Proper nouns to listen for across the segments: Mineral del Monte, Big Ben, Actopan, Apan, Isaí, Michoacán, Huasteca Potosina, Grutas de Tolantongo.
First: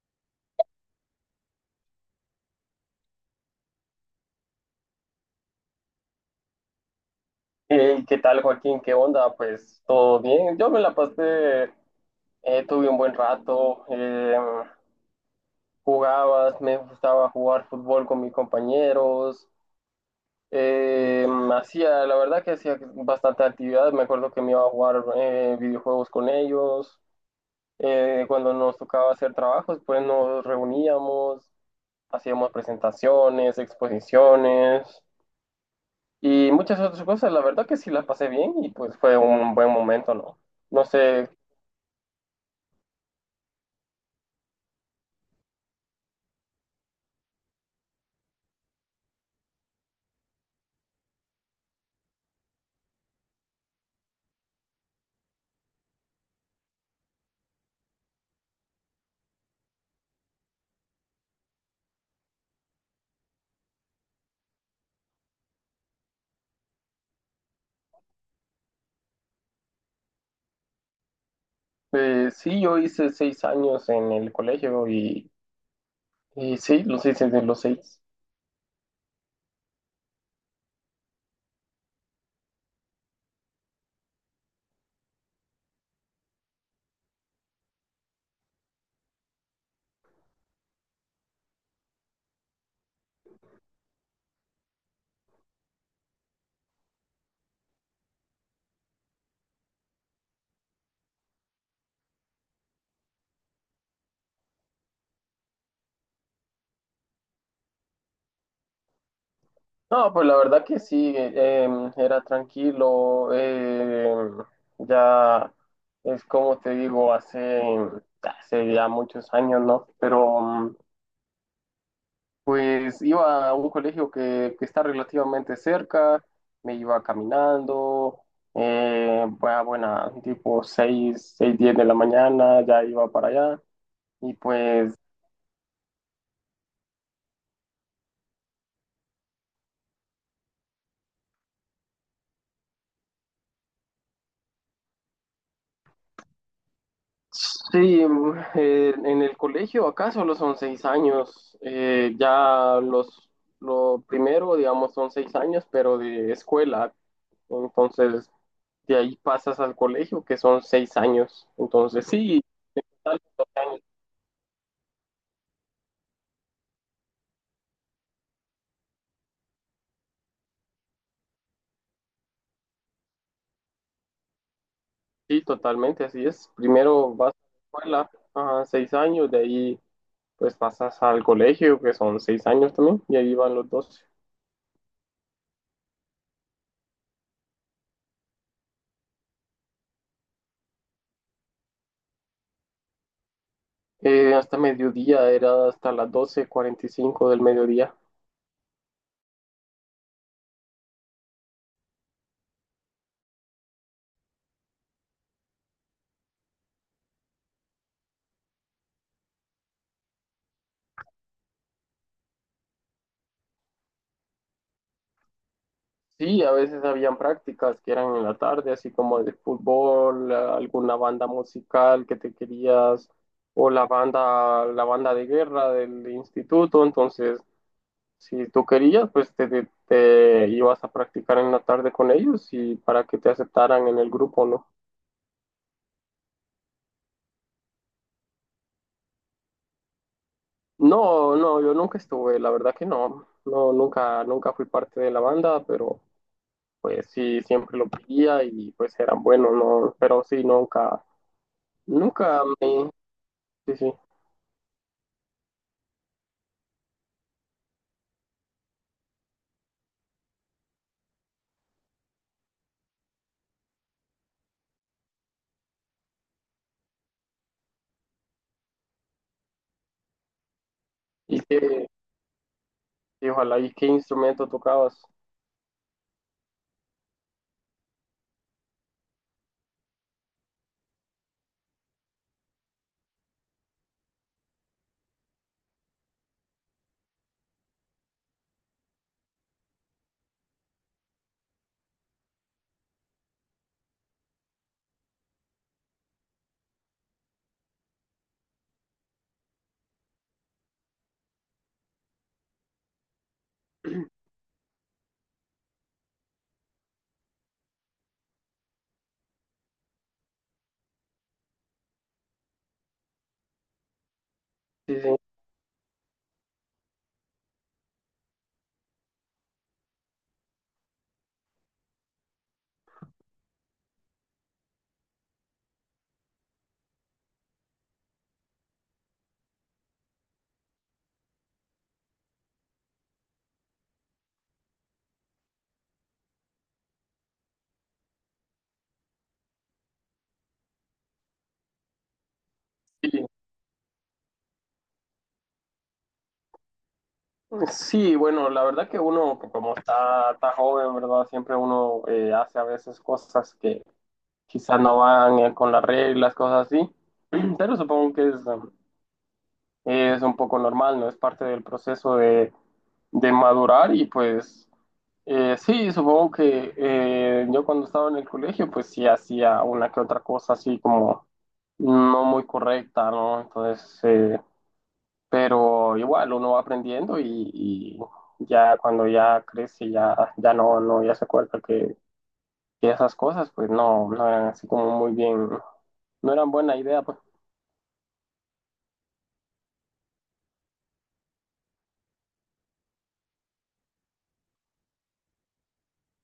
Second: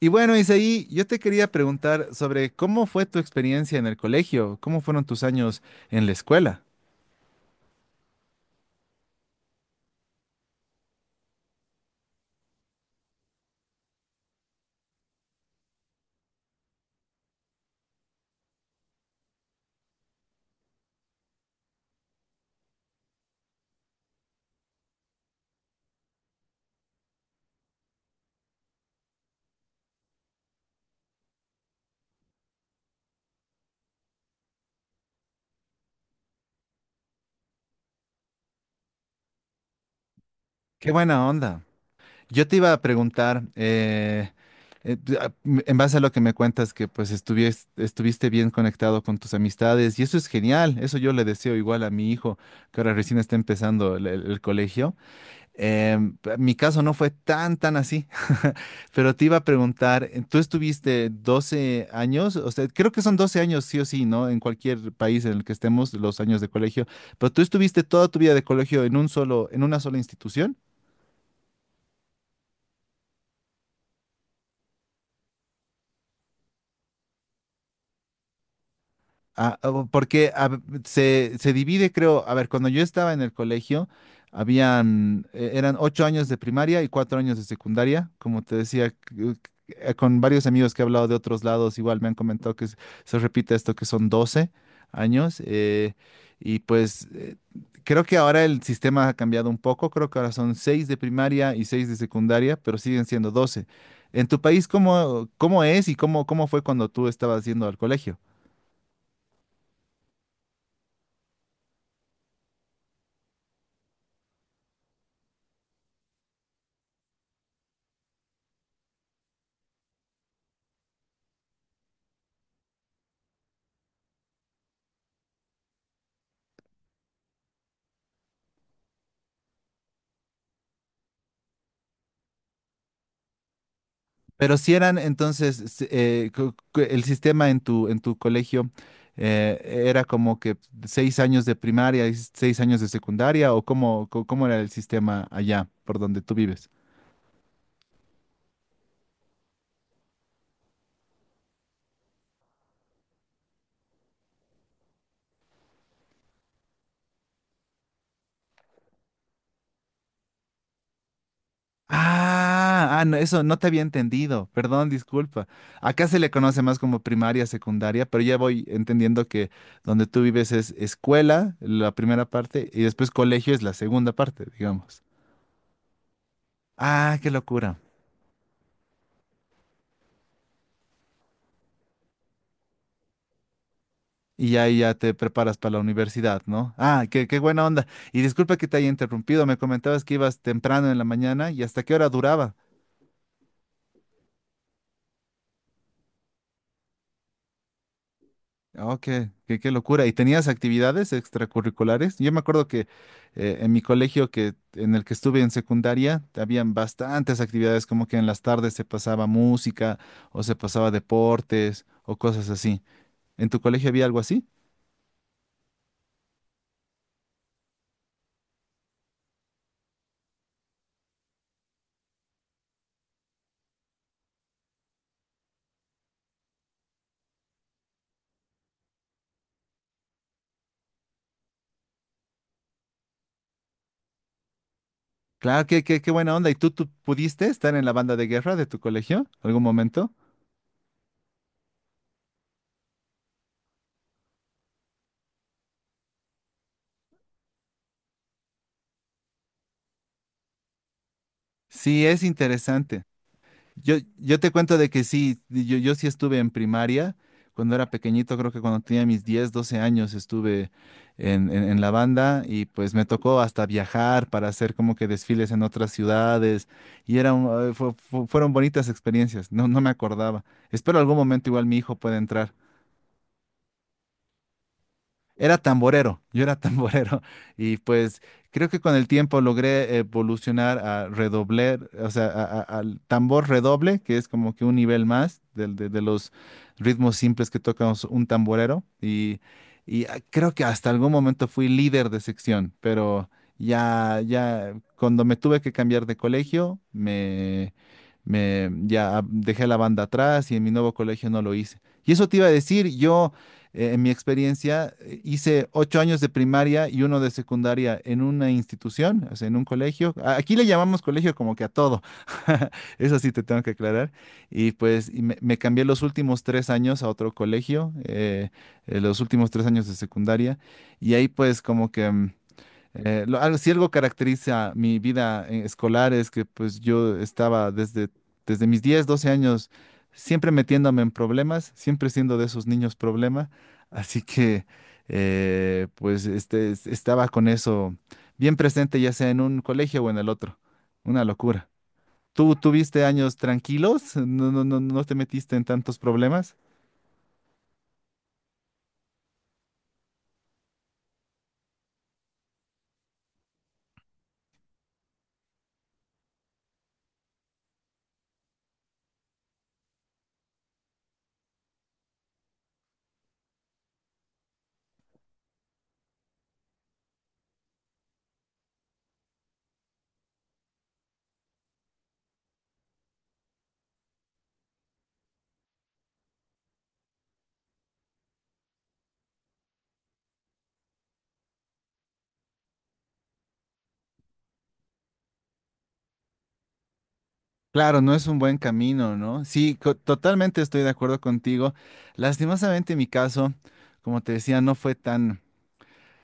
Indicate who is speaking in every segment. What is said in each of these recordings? Speaker 1: Y bueno, Isaí, yo te quería preguntar sobre cómo fue tu experiencia en el colegio, cómo fueron tus años en la escuela.
Speaker 2: Hey, ¿qué tal, Joaquín? ¿Qué onda? Pues todo bien. Yo me la pasé, tuve un buen rato, jugaba, me gustaba jugar fútbol con mis compañeros, eh, hacía, la verdad que hacía bastante actividad. Me acuerdo que me iba a jugar videojuegos con ellos. Cuando nos tocaba hacer trabajos, pues nos reuníamos, hacíamos presentaciones, exposiciones. Y muchas otras cosas, la verdad que sí la pasé bien y pues fue un buen momento, ¿no? No
Speaker 1: Qué buena
Speaker 2: sé,
Speaker 1: onda. Yo te iba a preguntar, en base a lo que me cuentas, que pues estuviste bien conectado con tus amistades y eso es genial. Eso yo le deseo igual a mi hijo, que ahora recién está empezando el colegio. Mi caso no fue tan, tan así, pero te iba a preguntar, tú estuviste 12 años, o sea, creo que son 12 años sí o sí, ¿no? En cualquier país en el que estemos, los años de colegio, pero tú estuviste toda tu vida de colegio en una sola institución.
Speaker 2: sí, yo hice 6 años en el colegio y sí, los hice de los seis.
Speaker 1: Ah, porque se divide, creo, a ver, cuando yo estaba en el colegio, eran 8 años de primaria y 4 años de secundaria, como te decía, c- con varios amigos que he hablado de otros lados, igual me han comentado que se repite esto, que son 12 años, y pues creo que ahora el sistema ha cambiado un poco, creo que ahora son seis de primaria y seis de secundaria, pero siguen siendo 12. En tu país, ¿cómo es y cómo fue cuando tú estabas yendo al colegio?
Speaker 2: No, pues la verdad que sí, era tranquilo, ya es como te digo, hace ya muchos años, ¿no? Pero pues iba a un colegio que está relativamente cerca, me iba caminando, bueno, buena, tipo 6:10 de la mañana, ya iba para allá. Y
Speaker 1: Pero si
Speaker 2: pues
Speaker 1: eran entonces sí, el sistema en tu colegio eh, era como que 6 años de primaria y 6 años de secundaria o cómo era el sistema allá por donde tú vives.
Speaker 2: sí, en el colegio acá solo son 6 años, ya lo primero, digamos, son 6 años, pero de escuela. Entonces, de ahí pasas al colegio, que son 6 años. Entonces, sí,
Speaker 1: Ah, no, eso no te había entendido. Perdón, disculpa. Acá se le conoce más como primaria, secundaria, pero ya voy entendiendo que donde tú vives es escuela, la primera parte, y después colegio es la segunda parte, digamos.
Speaker 2: sí, totalmente, así es. Primero
Speaker 1: Ah, qué
Speaker 2: vas
Speaker 1: locura.
Speaker 2: a la escuela, ajá, 6 años, de ahí pues pasas al colegio, que son seis años también, y ahí van los 12.
Speaker 1: Y ya te preparas para la universidad, ¿no? Ah, qué buena onda. Y disculpa que te haya interrumpido, me comentabas que ibas temprano en la mañana y hasta qué hora duraba.
Speaker 2: Hasta mediodía, era hasta las 12:45 del mediodía.
Speaker 1: Oh, qué locura. ¿Y tenías actividades extracurriculares? Yo me acuerdo que en mi colegio en el que estuve en secundaria, habían bastantes actividades, como que en las tardes se pasaba música o se pasaba deportes o cosas así. ¿En tu colegio había algo así?
Speaker 2: Sí, a veces habían prácticas que eran en la tarde, así como de fútbol, alguna banda musical que te querías, o la banda de guerra del instituto, entonces si tú querías, pues te ibas a practicar en la tarde con ellos y para que te aceptaran en el grupo, ¿no?
Speaker 1: Claro, qué buena onda. ¿Y tú pudiste estar en la banda de guerra de tu colegio algún momento?
Speaker 2: No, no, yo nunca estuve, la verdad que no, no, nunca fui parte de la banda, pero pues sí, siempre lo pedía y pues eran buenos, ¿no? Pero sí, nunca,
Speaker 1: Sí, es
Speaker 2: nunca me,
Speaker 1: interesante.
Speaker 2: sí, sí.
Speaker 1: Yo te cuento de que sí, yo sí estuve en primaria cuando era pequeñito, creo que cuando tenía mis 10, 12 años estuve en la banda y pues me tocó hasta viajar para hacer como que desfiles en otras ciudades y fueron bonitas experiencias, no, no me acordaba. Espero algún
Speaker 2: Y
Speaker 1: momento igual mi
Speaker 2: que,
Speaker 1: hijo pueda entrar.
Speaker 2: y ojalá, ¿y qué instrumento tocabas?
Speaker 1: Era tamborero, yo era tamborero y pues creo que con el tiempo logré evolucionar a redobler, o sea, al tambor redoble, que es como que un nivel más de los ritmos simples que toca un tamborero y, ah, creo que hasta algún momento fui líder de sección, pero ya cuando me tuve que cambiar de colegio, me ya dejé la banda atrás y en mi nuevo colegio no lo hice. Y eso te iba a decir, yo en mi experiencia, hice 8 años de primaria y uno de secundaria en una institución, o sea, en un colegio. Aquí le llamamos colegio como que a todo. Eso sí te tengo que aclarar. Y
Speaker 2: Sí, sí.
Speaker 1: pues me cambié los últimos 3 años a otro colegio, los últimos 3 años de secundaria. Y ahí pues como que si algo caracteriza mi vida escolar es que pues yo estaba desde mis 10 12 años siempre metiéndome en problemas, siempre siendo de esos niños problema, así que pues estaba con eso bien presente ya sea en un colegio o en el otro. Una locura. ¿Tú tuviste
Speaker 2: Sí,
Speaker 1: años tranquilos? ¿No, no, no, no te metiste en tantos problemas?
Speaker 2: sí, bueno, la verdad que uno, como está joven, ¿verdad? Siempre uno hace a veces cosas que quizás no van con las reglas, cosas así, pero supongo que es un poco normal, ¿no? Es parte del proceso de madurar y pues sí, supongo que yo cuando estaba en el colegio pues sí hacía una que otra cosa así como no muy correcta, ¿no? Entonces, pero igual uno va aprendiendo y ya cuando ya crece ya no, no, ya se acuerda que esas cosas pues no, no eran así como muy bien, no eran buena idea pues.
Speaker 1: Claro, no es un buen camino, ¿no? Sí, totalmente estoy de acuerdo contigo. Lastimosamente en mi caso, como te decía, no fue tan,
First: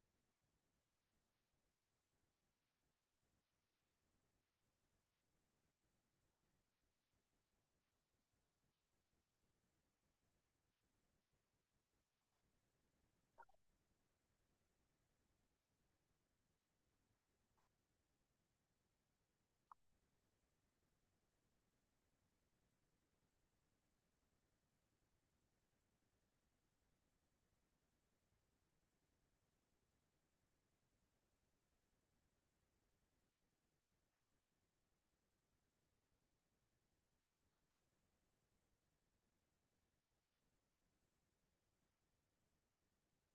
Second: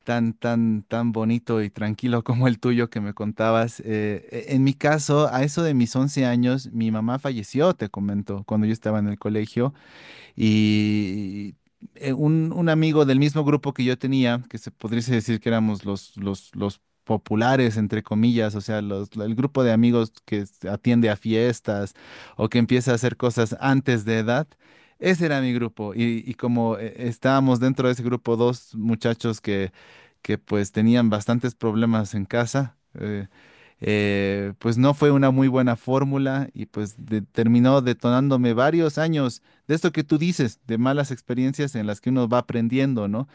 Speaker 1: tan, tan, tan bonito y tranquilo como el tuyo que me contabas. En mi caso, a eso de mis 11 años, mi mamá falleció, te comento, cuando yo estaba en el colegio. Y un amigo del mismo grupo que yo tenía, que se podría decir que éramos los populares, entre comillas, o sea, el grupo de amigos que atiende a fiestas o que empieza a hacer cosas antes de edad. Ese era mi grupo y como estábamos dentro de ese grupo dos muchachos que pues tenían bastantes problemas en casa, pues no fue una muy buena fórmula y pues terminó detonándome varios años de esto que tú dices, de malas experiencias en las que uno va aprendiendo, ¿no?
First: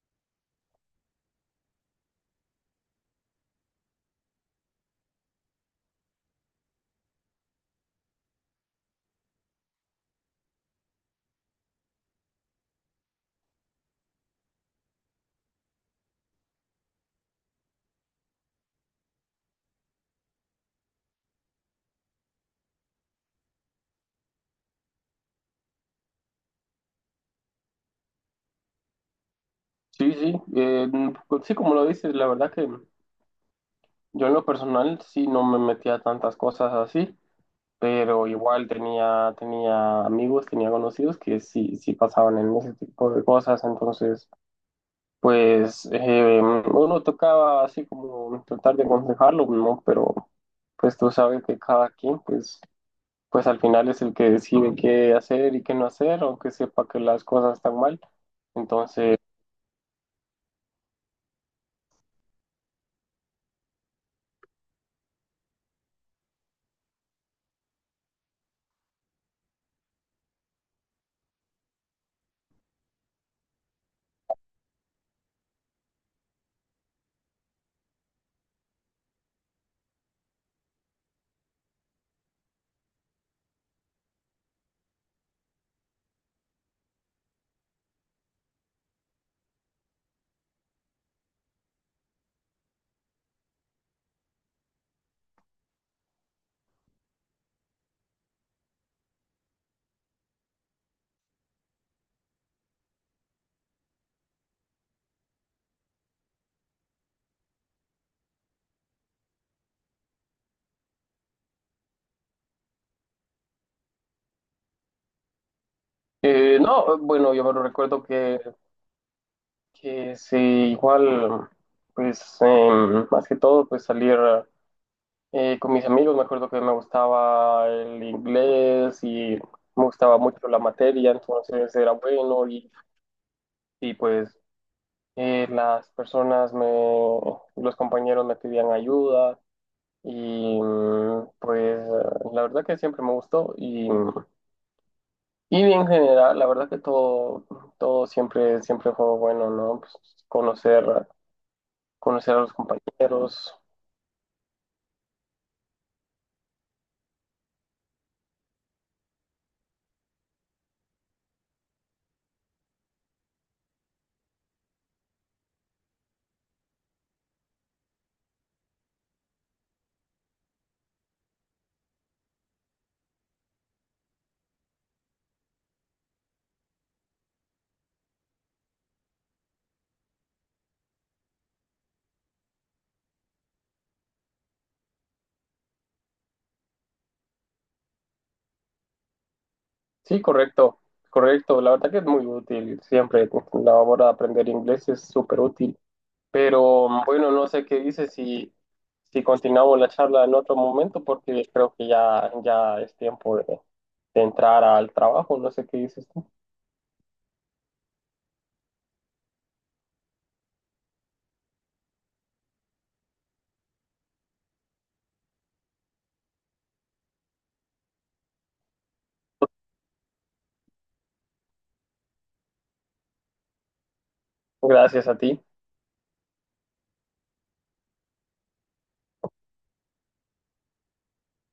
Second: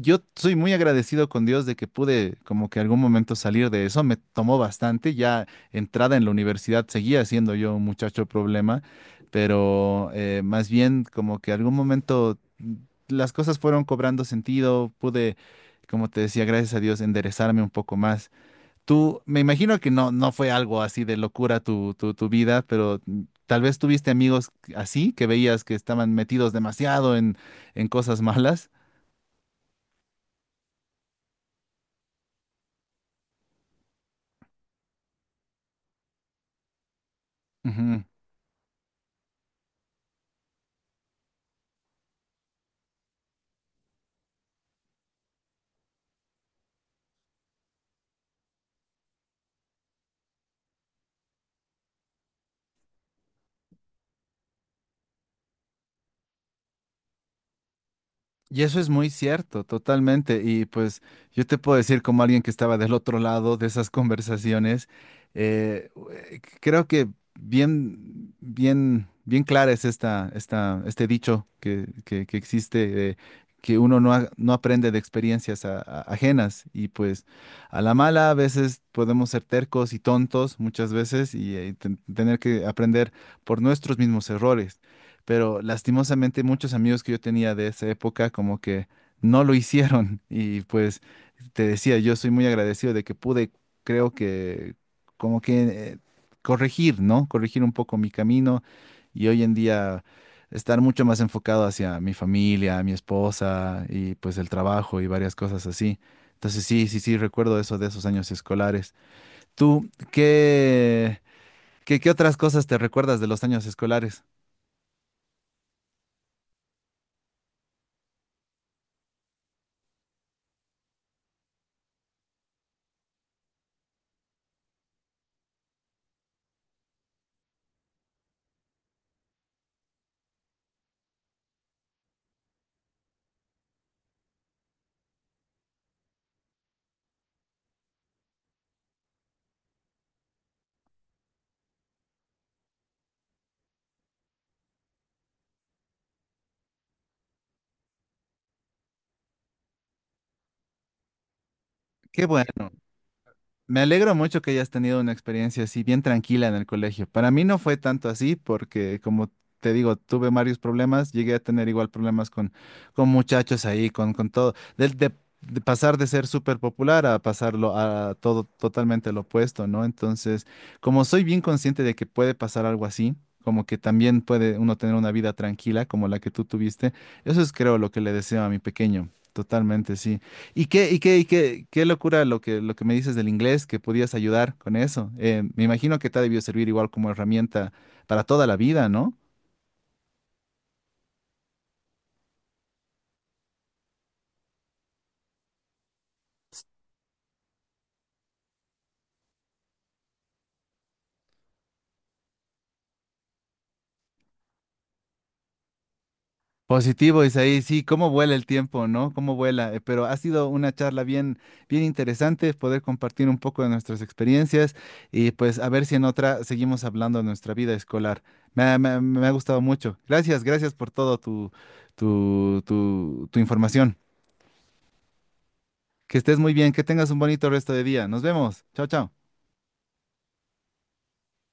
Speaker 1: Yo soy muy agradecido con Dios de que pude como que algún momento salir de eso, me tomó bastante, ya entrada en la universidad seguía siendo yo un muchacho problema, pero más bien como que algún momento las cosas fueron cobrando sentido, pude, como te decía, gracias a Dios, enderezarme un poco más. Tú, me imagino que no fue algo así de locura tu vida, pero tal vez tuviste amigos así que veías que estaban metidos demasiado en cosas malas.
Speaker 2: Sí, sí, pues sí, como lo dices, la verdad que yo en lo personal sí no me metía a tantas cosas así,
Speaker 1: Ujú.
Speaker 2: pero igual tenía amigos, tenía conocidos que sí pasaban en ese tipo de cosas, entonces pues uno tocaba así como tratar de aconsejarlo, ¿no? Pero pues tú sabes que cada quien pues al final es el que decide qué hacer y qué no hacer, aunque sepa que las cosas están mal,
Speaker 1: Y eso es muy
Speaker 2: entonces...
Speaker 1: cierto, totalmente. Y pues yo te puedo decir como alguien que estaba del otro lado de esas conversaciones, creo que bien, bien, bien clara es este dicho que existe, que uno no aprende de experiencias ajenas. Y pues a la mala a veces podemos ser tercos y tontos muchas veces y tener que aprender por nuestros mismos errores, pero lastimosamente muchos amigos que yo tenía de esa época como que no lo hicieron y pues te decía, yo soy muy agradecido de que pude, creo que como que eh, corregir, ¿no? Corregir un poco mi camino y hoy en día estar mucho más enfocado hacia mi familia, mi esposa y pues el trabajo y varias cosas así. Entonces sí, sí, sí, recuerdo eso de esos años escolares. ¿Tú qué, qué otras cosas te recuerdas de los años escolares?
Speaker 2: No, bueno, yo me recuerdo que sí, igual, pues más que todo, pues salir con mis amigos. Me acuerdo que me gustaba el inglés y me gustaba mucho la materia, entonces era bueno y pues las personas, me, los compañeros me pedían ayuda y pues la verdad que siempre me gustó y en general, la verdad que todo siempre fue bueno, ¿no? Pues conocer.
Speaker 1: Qué
Speaker 2: conocer a
Speaker 1: bueno.
Speaker 2: los compañeros.
Speaker 1: Me alegro mucho que hayas tenido una experiencia así bien tranquila en el colegio. Para mí no fue tanto así porque, como te digo, tuve varios problemas, llegué a tener igual problemas con muchachos ahí, con todo, de pasar de ser súper popular a pasarlo a todo totalmente lo opuesto, ¿no? Entonces, como soy bien consciente de que puede pasar algo así, como que también puede uno tener una vida tranquila como la que tú tuviste, eso es creo lo que le deseo a mi pequeño. Totalmente, sí. Y qué locura lo que me dices del inglés, que podías ayudar con eso. Me imagino que te ha debido servir igual como herramienta para toda la vida, ¿no?
Speaker 2: Sí, correcto, correcto. La verdad que es muy útil siempre. La hora de aprender inglés es súper útil. Pero bueno, no sé qué dices si continuamos la charla en otro momento porque creo que ya es tiempo de entrar al trabajo. No sé qué dices tú.
Speaker 1: Positivo, Isaí, sí, cómo vuela el tiempo, ¿no? Cómo vuela. Pero ha sido una charla bien, bien interesante poder compartir un poco de nuestras experiencias y pues a ver si en otra seguimos hablando de nuestra vida escolar. Me ha gustado mucho. Gracias, gracias por todo tu información.
Speaker 2: Gracias a ti.
Speaker 1: Que estés muy bien, que tengas un bonito resto de día. Nos vemos. Chao, chao.